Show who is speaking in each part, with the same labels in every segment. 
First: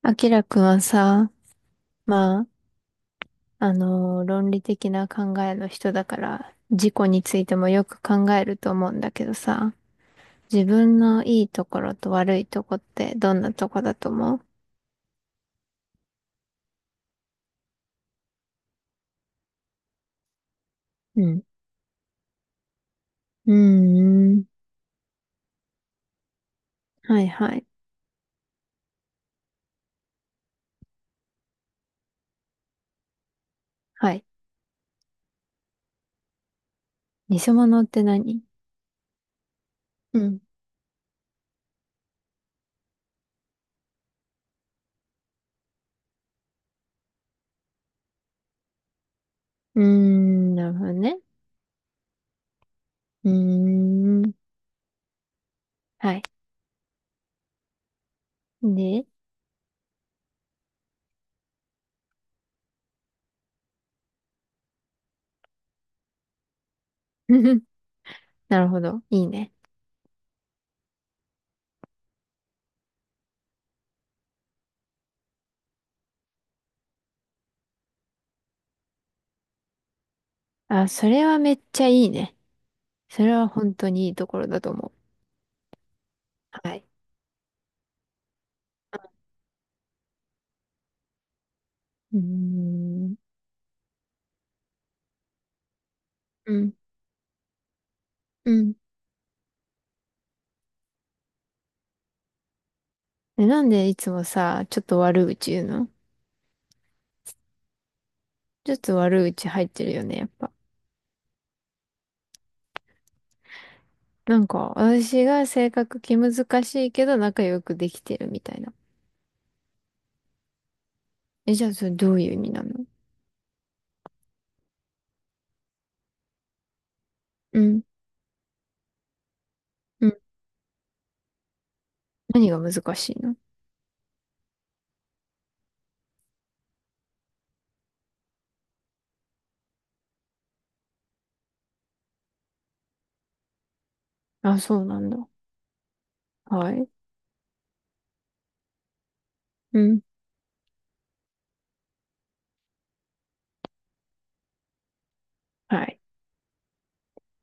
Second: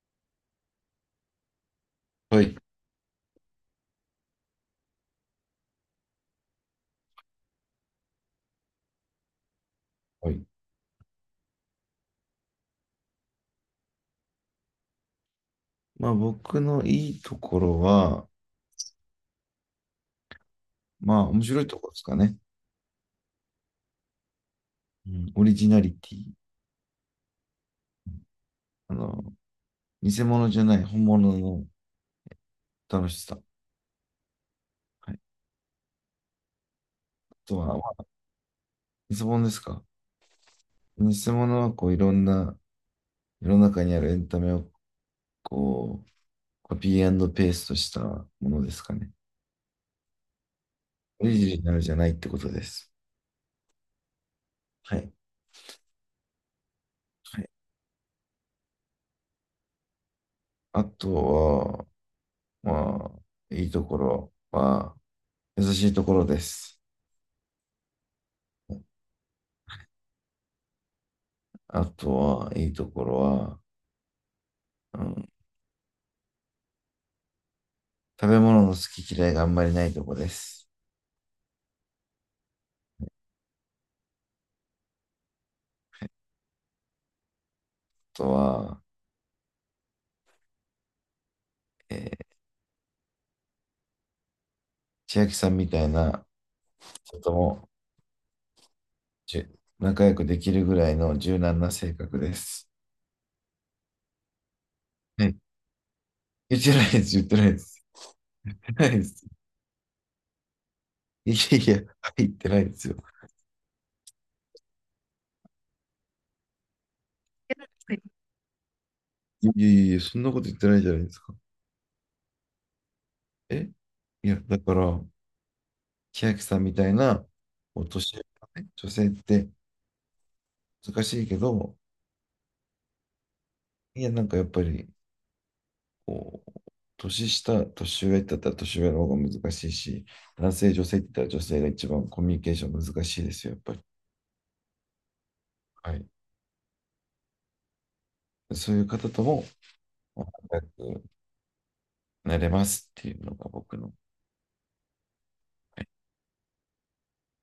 Speaker 1: あきらくんはさ、ま
Speaker 2: は
Speaker 1: あ、
Speaker 2: い。
Speaker 1: 論理的な考えの人だから、自己についてもよく考えると思うんだけどさ、
Speaker 2: はい。
Speaker 1: 自分のいいところと悪いとこってどんなとこだと思う？
Speaker 2: まあ僕のいいところは、ま
Speaker 1: う
Speaker 2: あ
Speaker 1: ん。
Speaker 2: 面白いところですかね。
Speaker 1: うーん。
Speaker 2: うん、オリジナリティ。
Speaker 1: はいはい。
Speaker 2: あの、偽物じゃない本物の楽しさ。
Speaker 1: はい。
Speaker 2: はい。あ
Speaker 1: 偽
Speaker 2: とは、
Speaker 1: 物
Speaker 2: ま
Speaker 1: って
Speaker 2: あ
Speaker 1: 何？
Speaker 2: 偽物ですか。
Speaker 1: うん。
Speaker 2: 偽物はいろんな世の中にあるエンタメをこうコピーペーストしたものですかね。
Speaker 1: うーん、なるほどね。
Speaker 2: オリジナルじゃないってことです。
Speaker 1: うーん。
Speaker 2: はい。
Speaker 1: はい。
Speaker 2: はい。
Speaker 1: で、
Speaker 2: あとは、まあ、いいところは優しいところです。
Speaker 1: なるほど。いいね。
Speaker 2: あとは、いいところは、うん、食べ物の好き嫌いがあんまりないとこです。
Speaker 1: あ、それはめっちゃいいね。それは本当にいいところだと思う。はい。
Speaker 2: あとは、え
Speaker 1: う
Speaker 2: ー
Speaker 1: ーん
Speaker 2: 千秋さんみたいな
Speaker 1: うん。
Speaker 2: 人とも
Speaker 1: うん。
Speaker 2: 仲良くできるぐらいの柔軟な性格です。
Speaker 1: え、なんでいつもさ、ちょっと悪
Speaker 2: はい。
Speaker 1: 口言うの？
Speaker 2: 言ってないです、言ってないです。言
Speaker 1: ちょ
Speaker 2: っ
Speaker 1: っ
Speaker 2: てない
Speaker 1: と
Speaker 2: で
Speaker 1: 悪
Speaker 2: す。
Speaker 1: 口入ってるよね、やっぱ。
Speaker 2: いやいや、はい言ってないですよ。
Speaker 1: なんか、私が性格気難しいけど仲良くできてるみたいな。
Speaker 2: いやいやいや、そんなこと言ってないじゃないですか。
Speaker 1: え、じゃあそれどういう意味なの？
Speaker 2: え、いや、だから、千秋さんみたいな
Speaker 1: うん。
Speaker 2: お年寄りのね、女性って
Speaker 1: うん。
Speaker 2: 難しいけど、
Speaker 1: 何が難しいの？
Speaker 2: いや、なんかやっぱり、こう、年下、年上だったら年上の方が難しいし、男性、女性って言ったら女性が一番コミュニケーション難しいですよ、やっぱり。
Speaker 1: あ、そうなんだ。
Speaker 2: はい。
Speaker 1: はい。
Speaker 2: そういう方とも、
Speaker 1: うん。
Speaker 2: ま仲良くなれますっていうのが僕の、
Speaker 1: はい。
Speaker 2: は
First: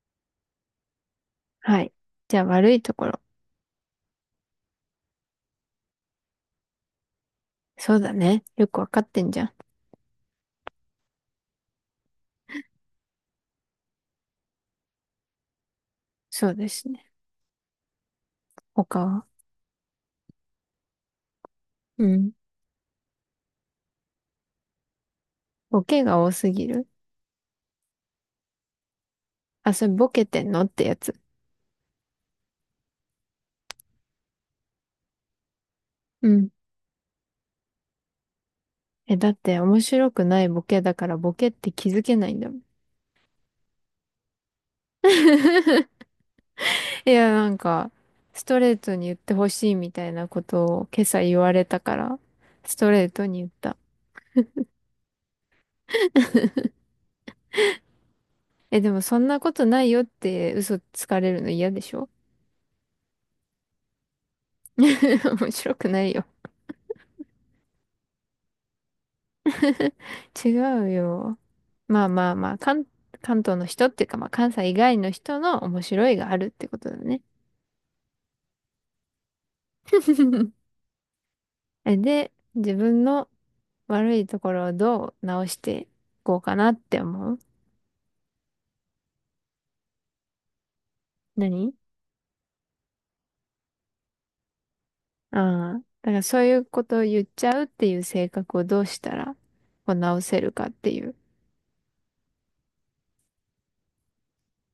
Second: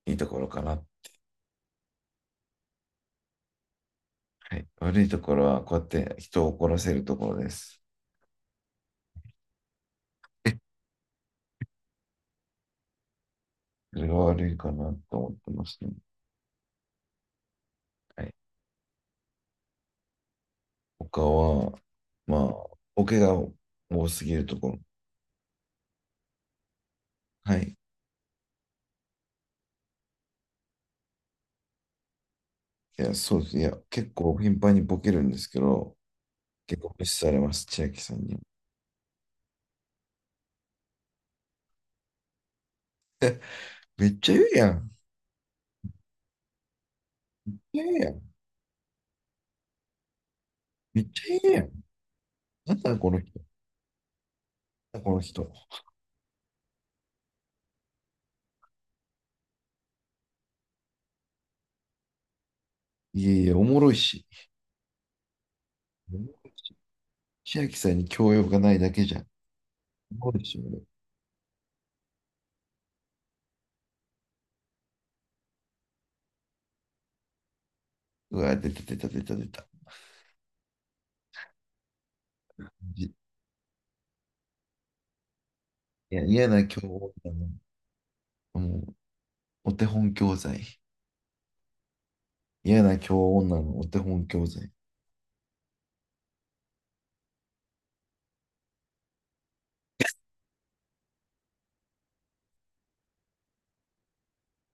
Speaker 2: い、いいところかな。
Speaker 1: はい。じゃあ悪いところ。
Speaker 2: はい。悪いところは、こうやって人を怒らせるところです。
Speaker 1: そうだね。よくわかってんじゃん。
Speaker 2: それが悪いかなと思ってますね。
Speaker 1: そうですね。
Speaker 2: はい。
Speaker 1: 他は？
Speaker 2: 他は、
Speaker 1: うん。
Speaker 2: まあ、ボケが多すぎるところ。
Speaker 1: ボケが多すぎる。
Speaker 2: はい。
Speaker 1: あ、それボケてんのってやつ。
Speaker 2: いや、そうです。いや、結構頻繁にボケるんですけど、
Speaker 1: うん。
Speaker 2: 結構無視されます、千秋さんに。
Speaker 1: え、だって面白くないボケだからボケって気づけないんだもん。
Speaker 2: めっちゃ言うやん。
Speaker 1: いや、な
Speaker 2: めっち
Speaker 1: ん
Speaker 2: ゃ
Speaker 1: か、
Speaker 2: 言うやん。
Speaker 1: ストレートに言ってほしいみたいなことを
Speaker 2: め
Speaker 1: 今
Speaker 2: っ
Speaker 1: 朝
Speaker 2: ち
Speaker 1: 言
Speaker 2: ゃ
Speaker 1: わ
Speaker 2: 言うや
Speaker 1: れ
Speaker 2: ん。
Speaker 1: たから、
Speaker 2: な
Speaker 1: ス
Speaker 2: ん
Speaker 1: ト
Speaker 2: だ
Speaker 1: レー
Speaker 2: この
Speaker 1: トに
Speaker 2: 人。
Speaker 1: 言った。
Speaker 2: なんだこの人。
Speaker 1: え、でもそんなことないよって嘘つかれるの嫌でしょ？
Speaker 2: いやいや、おもろいし。
Speaker 1: 面白くない
Speaker 2: お
Speaker 1: よ。
Speaker 2: もろいし、千秋さんに教養がないだけじゃん。おもろい
Speaker 1: 違
Speaker 2: し、俺、
Speaker 1: うよ。まあまあまあ、関、関東の人っていうか、まあ関西以外の人の面白いがあるってことだね。
Speaker 2: うわ、出た出た出た出た。
Speaker 1: えで、自分
Speaker 2: じ
Speaker 1: の悪いところをどう直してい
Speaker 2: いや、
Speaker 1: こう
Speaker 2: 嫌
Speaker 1: か
Speaker 2: な
Speaker 1: なっ
Speaker 2: 教
Speaker 1: て
Speaker 2: 女
Speaker 1: 思う？
Speaker 2: の、もう、お手本教材。
Speaker 1: 何？
Speaker 2: 嫌な教女のお手本教材。い
Speaker 1: ああー。だからそういうことを言っちゃうっていう性格をどうしたらこう直せるかっていう。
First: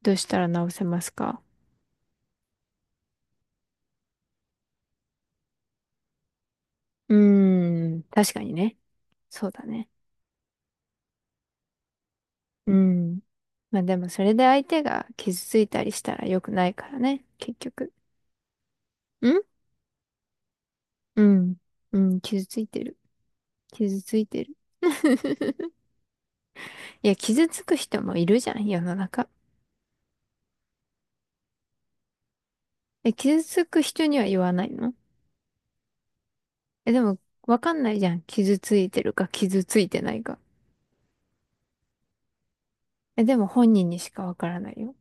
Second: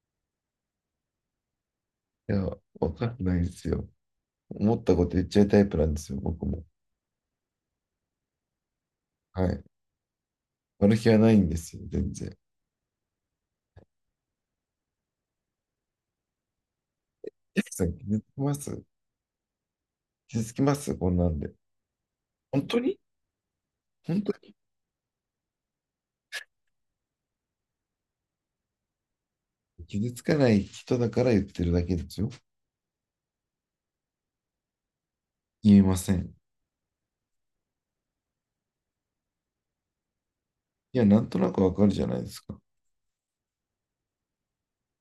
Speaker 1: どうしたら直せますか？
Speaker 2: や、わかんないですよ。思ったこと言っちゃうタイプなんですよ、僕も。
Speaker 1: うーん。確かにね。
Speaker 2: は
Speaker 1: そう
Speaker 2: い。
Speaker 1: だね。
Speaker 2: 悪気はないんですよ、全然。
Speaker 1: うん。まあでもそれで相手が傷ついたりしたら良くないからね。結
Speaker 2: 千秋さ
Speaker 1: 局。
Speaker 2: ん、気づきます？
Speaker 1: ん？
Speaker 2: 気づきますこん
Speaker 1: う
Speaker 2: なんで。
Speaker 1: ん。うん。傷つい
Speaker 2: 本当
Speaker 1: てる。
Speaker 2: に？
Speaker 1: 傷つ
Speaker 2: 本
Speaker 1: い
Speaker 2: 当
Speaker 1: てる。いや、傷つく人もいるじゃん、世の中。
Speaker 2: に傷つかない人だから言ってるだけですよ。
Speaker 1: え、傷つく人には言わないの？
Speaker 2: 言えません。
Speaker 1: え、でも、わかんないじゃん。傷ついてるか、傷ついてないか。
Speaker 2: いや、なんとなくわかるじゃないですか。
Speaker 1: え、でも本人にしかわからないよ。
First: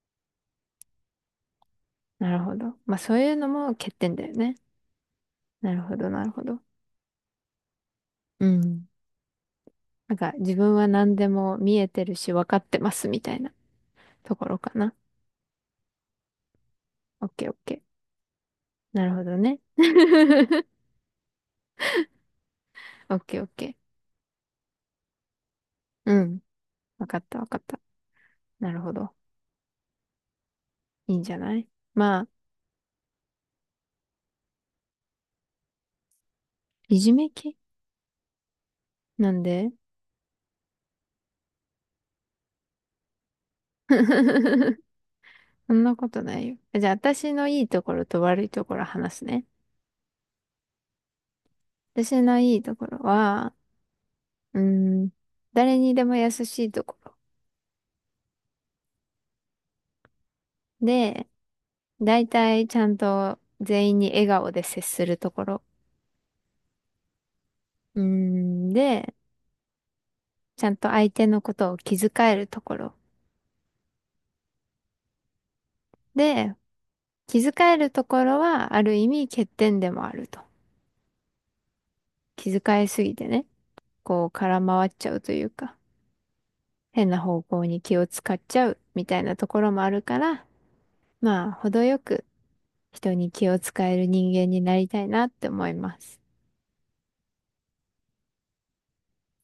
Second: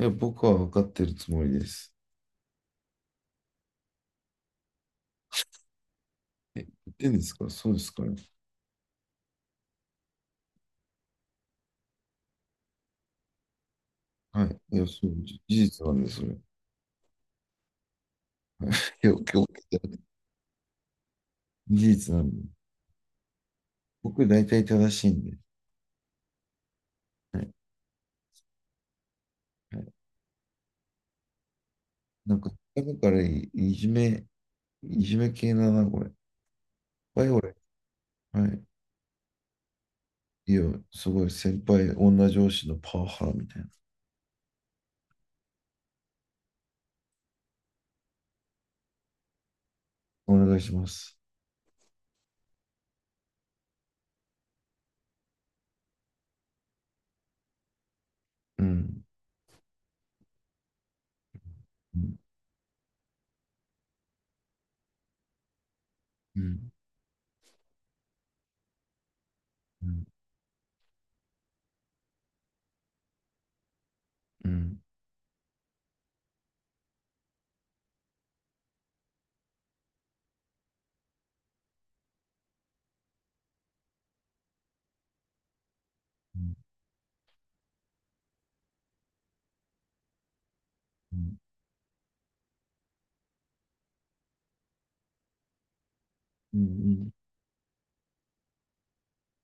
Speaker 2: いや、僕はわかってるつもりです。
Speaker 1: なるほど。まあ、そういうのも欠点だよね。なるほど、なるほど。
Speaker 2: 言ってんですからそうですから。
Speaker 1: うん。なんか、自分は何でも見えてるし、わかってますみたいなと
Speaker 2: は
Speaker 1: ころ
Speaker 2: い。
Speaker 1: か
Speaker 2: いや、
Speaker 1: な。
Speaker 2: そう、事実なんです、それ。はい、
Speaker 1: オッケーオッケー。な
Speaker 2: いや、
Speaker 1: るほど
Speaker 2: 今
Speaker 1: ね。
Speaker 2: 日、事実なんで。
Speaker 1: オッケーオッケ
Speaker 2: 僕、大体正しいんで。
Speaker 1: ー。うん。わかった
Speaker 2: は
Speaker 1: わ
Speaker 2: い。
Speaker 1: かった。なるほど。
Speaker 2: はい、
Speaker 1: いいんじゃない？まあ、
Speaker 2: なんか、だからいじめ系だな、これ。
Speaker 1: いじ
Speaker 2: はい、
Speaker 1: め系
Speaker 2: 俺。はい。
Speaker 1: なんで。
Speaker 2: いや、すごい、先輩、女上司のパワハラみたいな。
Speaker 1: そんなことないよ。じゃあ、私のいいところと悪いところ話すね。
Speaker 2: お願いします。
Speaker 1: 私のいいところは、うん、誰にでも優しいところ。
Speaker 2: うん。
Speaker 1: で、
Speaker 2: うん。
Speaker 1: 大体ちゃんと全員に笑顔で接するところ。
Speaker 2: うん。
Speaker 1: うん、で、
Speaker 2: うん
Speaker 1: ちゃんと相手のことを気遣えるところ。
Speaker 2: うん。
Speaker 1: で、気遣えるところはある意味欠点でもあると。気遣いすぎてね、こう空回っちゃうというか、
Speaker 2: うん
Speaker 1: 変な方向に気を使っちゃうみたいなところもあるから、
Speaker 2: うん
Speaker 1: まあ、程よく人に気を使える人間になりたいなって思います。
Speaker 2: うんうん。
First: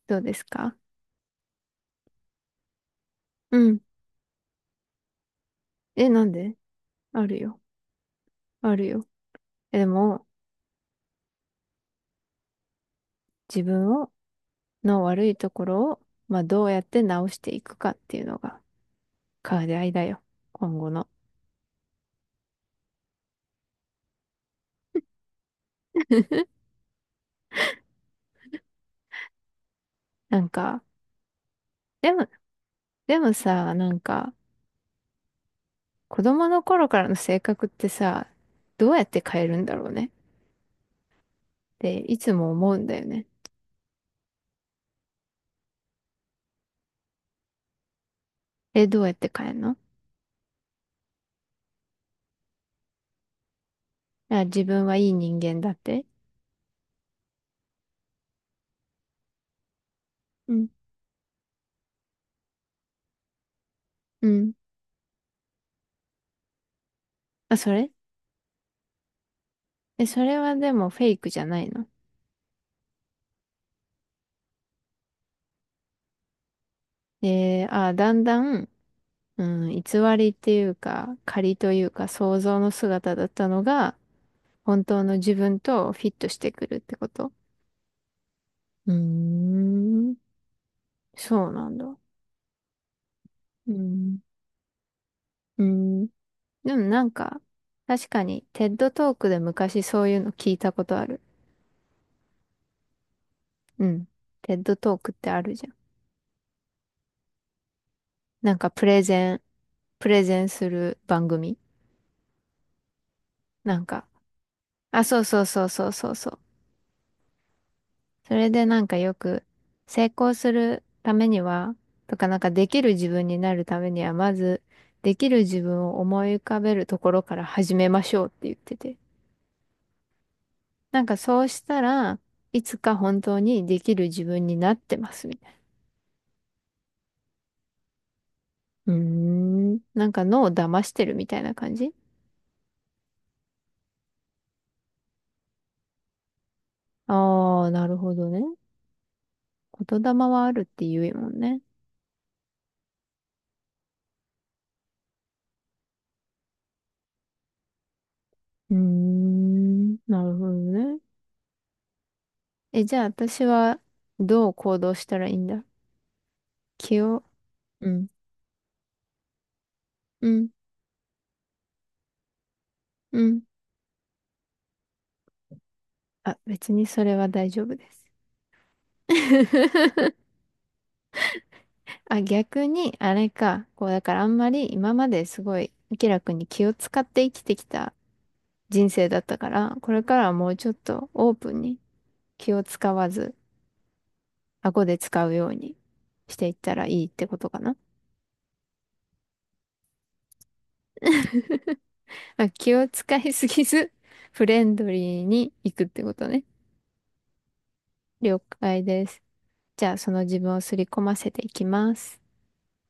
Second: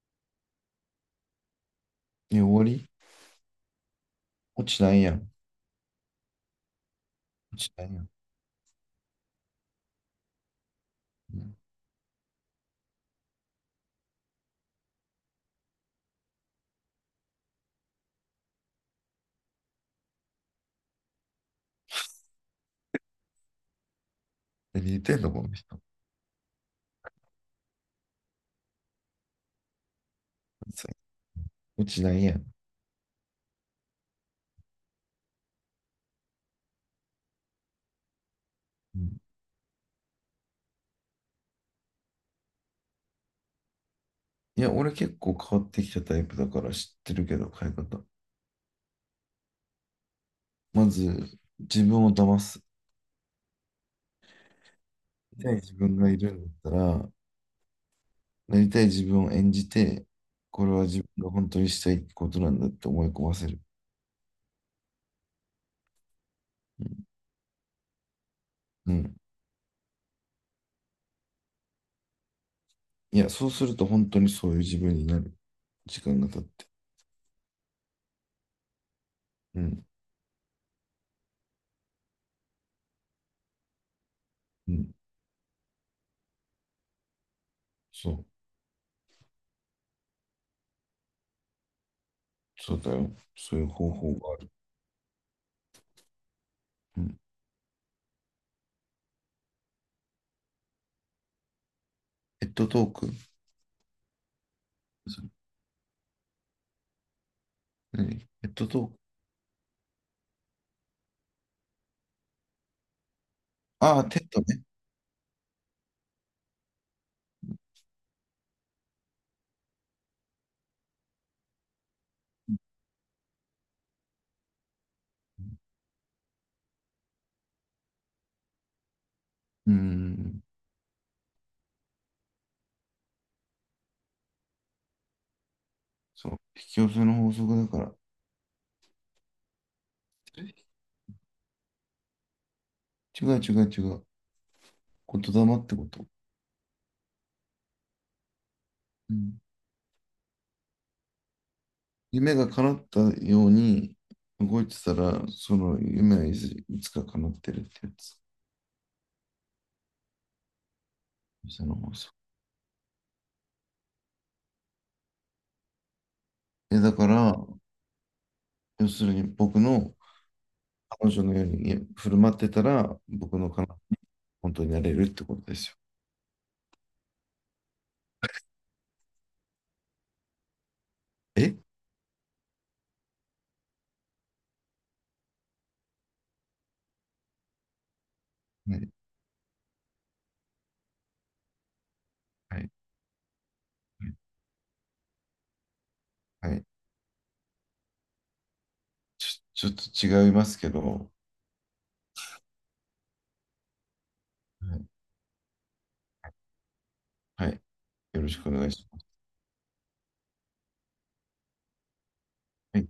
Speaker 1: どうですか？
Speaker 2: え、終わり？
Speaker 1: うん。
Speaker 2: 落ちないやん。
Speaker 1: え、なんで？あるよ。
Speaker 2: 落ちないやん。
Speaker 1: あるよ。え、でも、
Speaker 2: うん。
Speaker 1: 自分を、の悪いところを、まあ、どうやって直していくかっていうのが、課題だよ。今後の。
Speaker 2: 何言ってんの、この人。
Speaker 1: なんか、
Speaker 2: 落ち
Speaker 1: で
Speaker 2: ない
Speaker 1: も、
Speaker 2: やん。
Speaker 1: でもさ、なんか、子供の頃からの性格ってさ、どう
Speaker 2: う
Speaker 1: やって
Speaker 2: ん、
Speaker 1: 変えるんだろうね。っていつも思うんだよね。
Speaker 2: いや、俺結構変わってきたタイプだから知ってるけど、変え方。
Speaker 1: え、どうやって変えるの？
Speaker 2: まず、自分を騙す。
Speaker 1: あ、自分はいい
Speaker 2: な
Speaker 1: 人
Speaker 2: りたい
Speaker 1: 間だ
Speaker 2: 自
Speaker 1: っ
Speaker 2: 分
Speaker 1: て。
Speaker 2: がいるんだったら、なりたい自分を演じて、
Speaker 1: う
Speaker 2: こ
Speaker 1: ん。
Speaker 2: れは自分が本当にしたいことなんだって思い込ませる。
Speaker 1: うん。
Speaker 2: うん。
Speaker 1: あ、それ、
Speaker 2: うん、
Speaker 1: え、それはでもフェイクじゃないの？
Speaker 2: いや、そうすると本当にそういう自分になる。時間が経って。
Speaker 1: えー、あ、だんだん、う
Speaker 2: う
Speaker 1: ん、偽
Speaker 2: ん。
Speaker 1: りっていうか、仮というか、想像の姿だったのが、
Speaker 2: う
Speaker 1: 本
Speaker 2: ん。
Speaker 1: 当の自分とフィットしてくるってこと。
Speaker 2: そう。
Speaker 1: うーん、そうなんだ。
Speaker 2: そうだよ。そういう
Speaker 1: う
Speaker 2: 方法
Speaker 1: ん、
Speaker 2: がある。
Speaker 1: うん。でも
Speaker 2: う
Speaker 1: なん
Speaker 2: ん。
Speaker 1: か、確かに、テッドトークで昔そういうの聞いたことある。
Speaker 2: ペットトーク。
Speaker 1: うん。テッドトークって
Speaker 2: そ、
Speaker 1: あるじゃん。
Speaker 2: 何ペッ
Speaker 1: なん
Speaker 2: ト
Speaker 1: か、
Speaker 2: トーク。
Speaker 1: プレゼンする番組。なん
Speaker 2: ああ、
Speaker 1: か、
Speaker 2: テッドね。
Speaker 1: あ、そうそうそうそうそうそう。それでなんかよく成功するためには、とかなんかできる自分になるためには、まずできる自分を思い浮かべるところから始めましょうって言ってて。
Speaker 2: うん。
Speaker 1: なんかそうしたらいつか本当にできる自分になってますみたい
Speaker 2: そう。引き寄せの法則だから。
Speaker 1: な。うーん。なんか脳を騙してるみたいな感じ？
Speaker 2: 違う違う違う。言霊ってこと。
Speaker 1: ああー、なるほどね。
Speaker 2: うん。
Speaker 1: 言霊はあるって言うもんね。
Speaker 2: 夢が叶ったように動いてたら、その夢はいつか叶ってるってやつ。
Speaker 1: うーん。なるほどね。
Speaker 2: その法則。
Speaker 1: え、じゃあ私はどう行動したらいいんだ？
Speaker 2: え、だ
Speaker 1: 気
Speaker 2: か
Speaker 1: を。
Speaker 2: ら、
Speaker 1: うん
Speaker 2: 要するに僕の
Speaker 1: うん、
Speaker 2: 彼女のように振る舞ってたら、
Speaker 1: う
Speaker 2: 僕
Speaker 1: ん。
Speaker 2: の彼女、本当になれるってことですよ。
Speaker 1: あ、別にそれは大丈夫です。
Speaker 2: え、
Speaker 1: あ、逆に、あれか。こう、だからあんまり今まですごい、明らかに気を使って生きてきた
Speaker 2: は
Speaker 1: 人
Speaker 2: い。
Speaker 1: 生だったから、これからはもうちょっとオープンに気
Speaker 2: は
Speaker 1: を
Speaker 2: い。
Speaker 1: 使わず、顎で使うようにしてい
Speaker 2: は
Speaker 1: っ
Speaker 2: い。
Speaker 1: たらいいってことかな。
Speaker 2: ちょっと違いますけど、
Speaker 1: まあ、気を使いすぎず、フレン
Speaker 2: は
Speaker 1: ド
Speaker 2: い、
Speaker 1: リーに行くってことね。
Speaker 2: はい、よろし
Speaker 1: 了
Speaker 2: くお願い
Speaker 1: 解
Speaker 2: しま
Speaker 1: で
Speaker 2: す。
Speaker 1: す。じゃあ、その自分を刷り込ませていきます。
Speaker 2: はい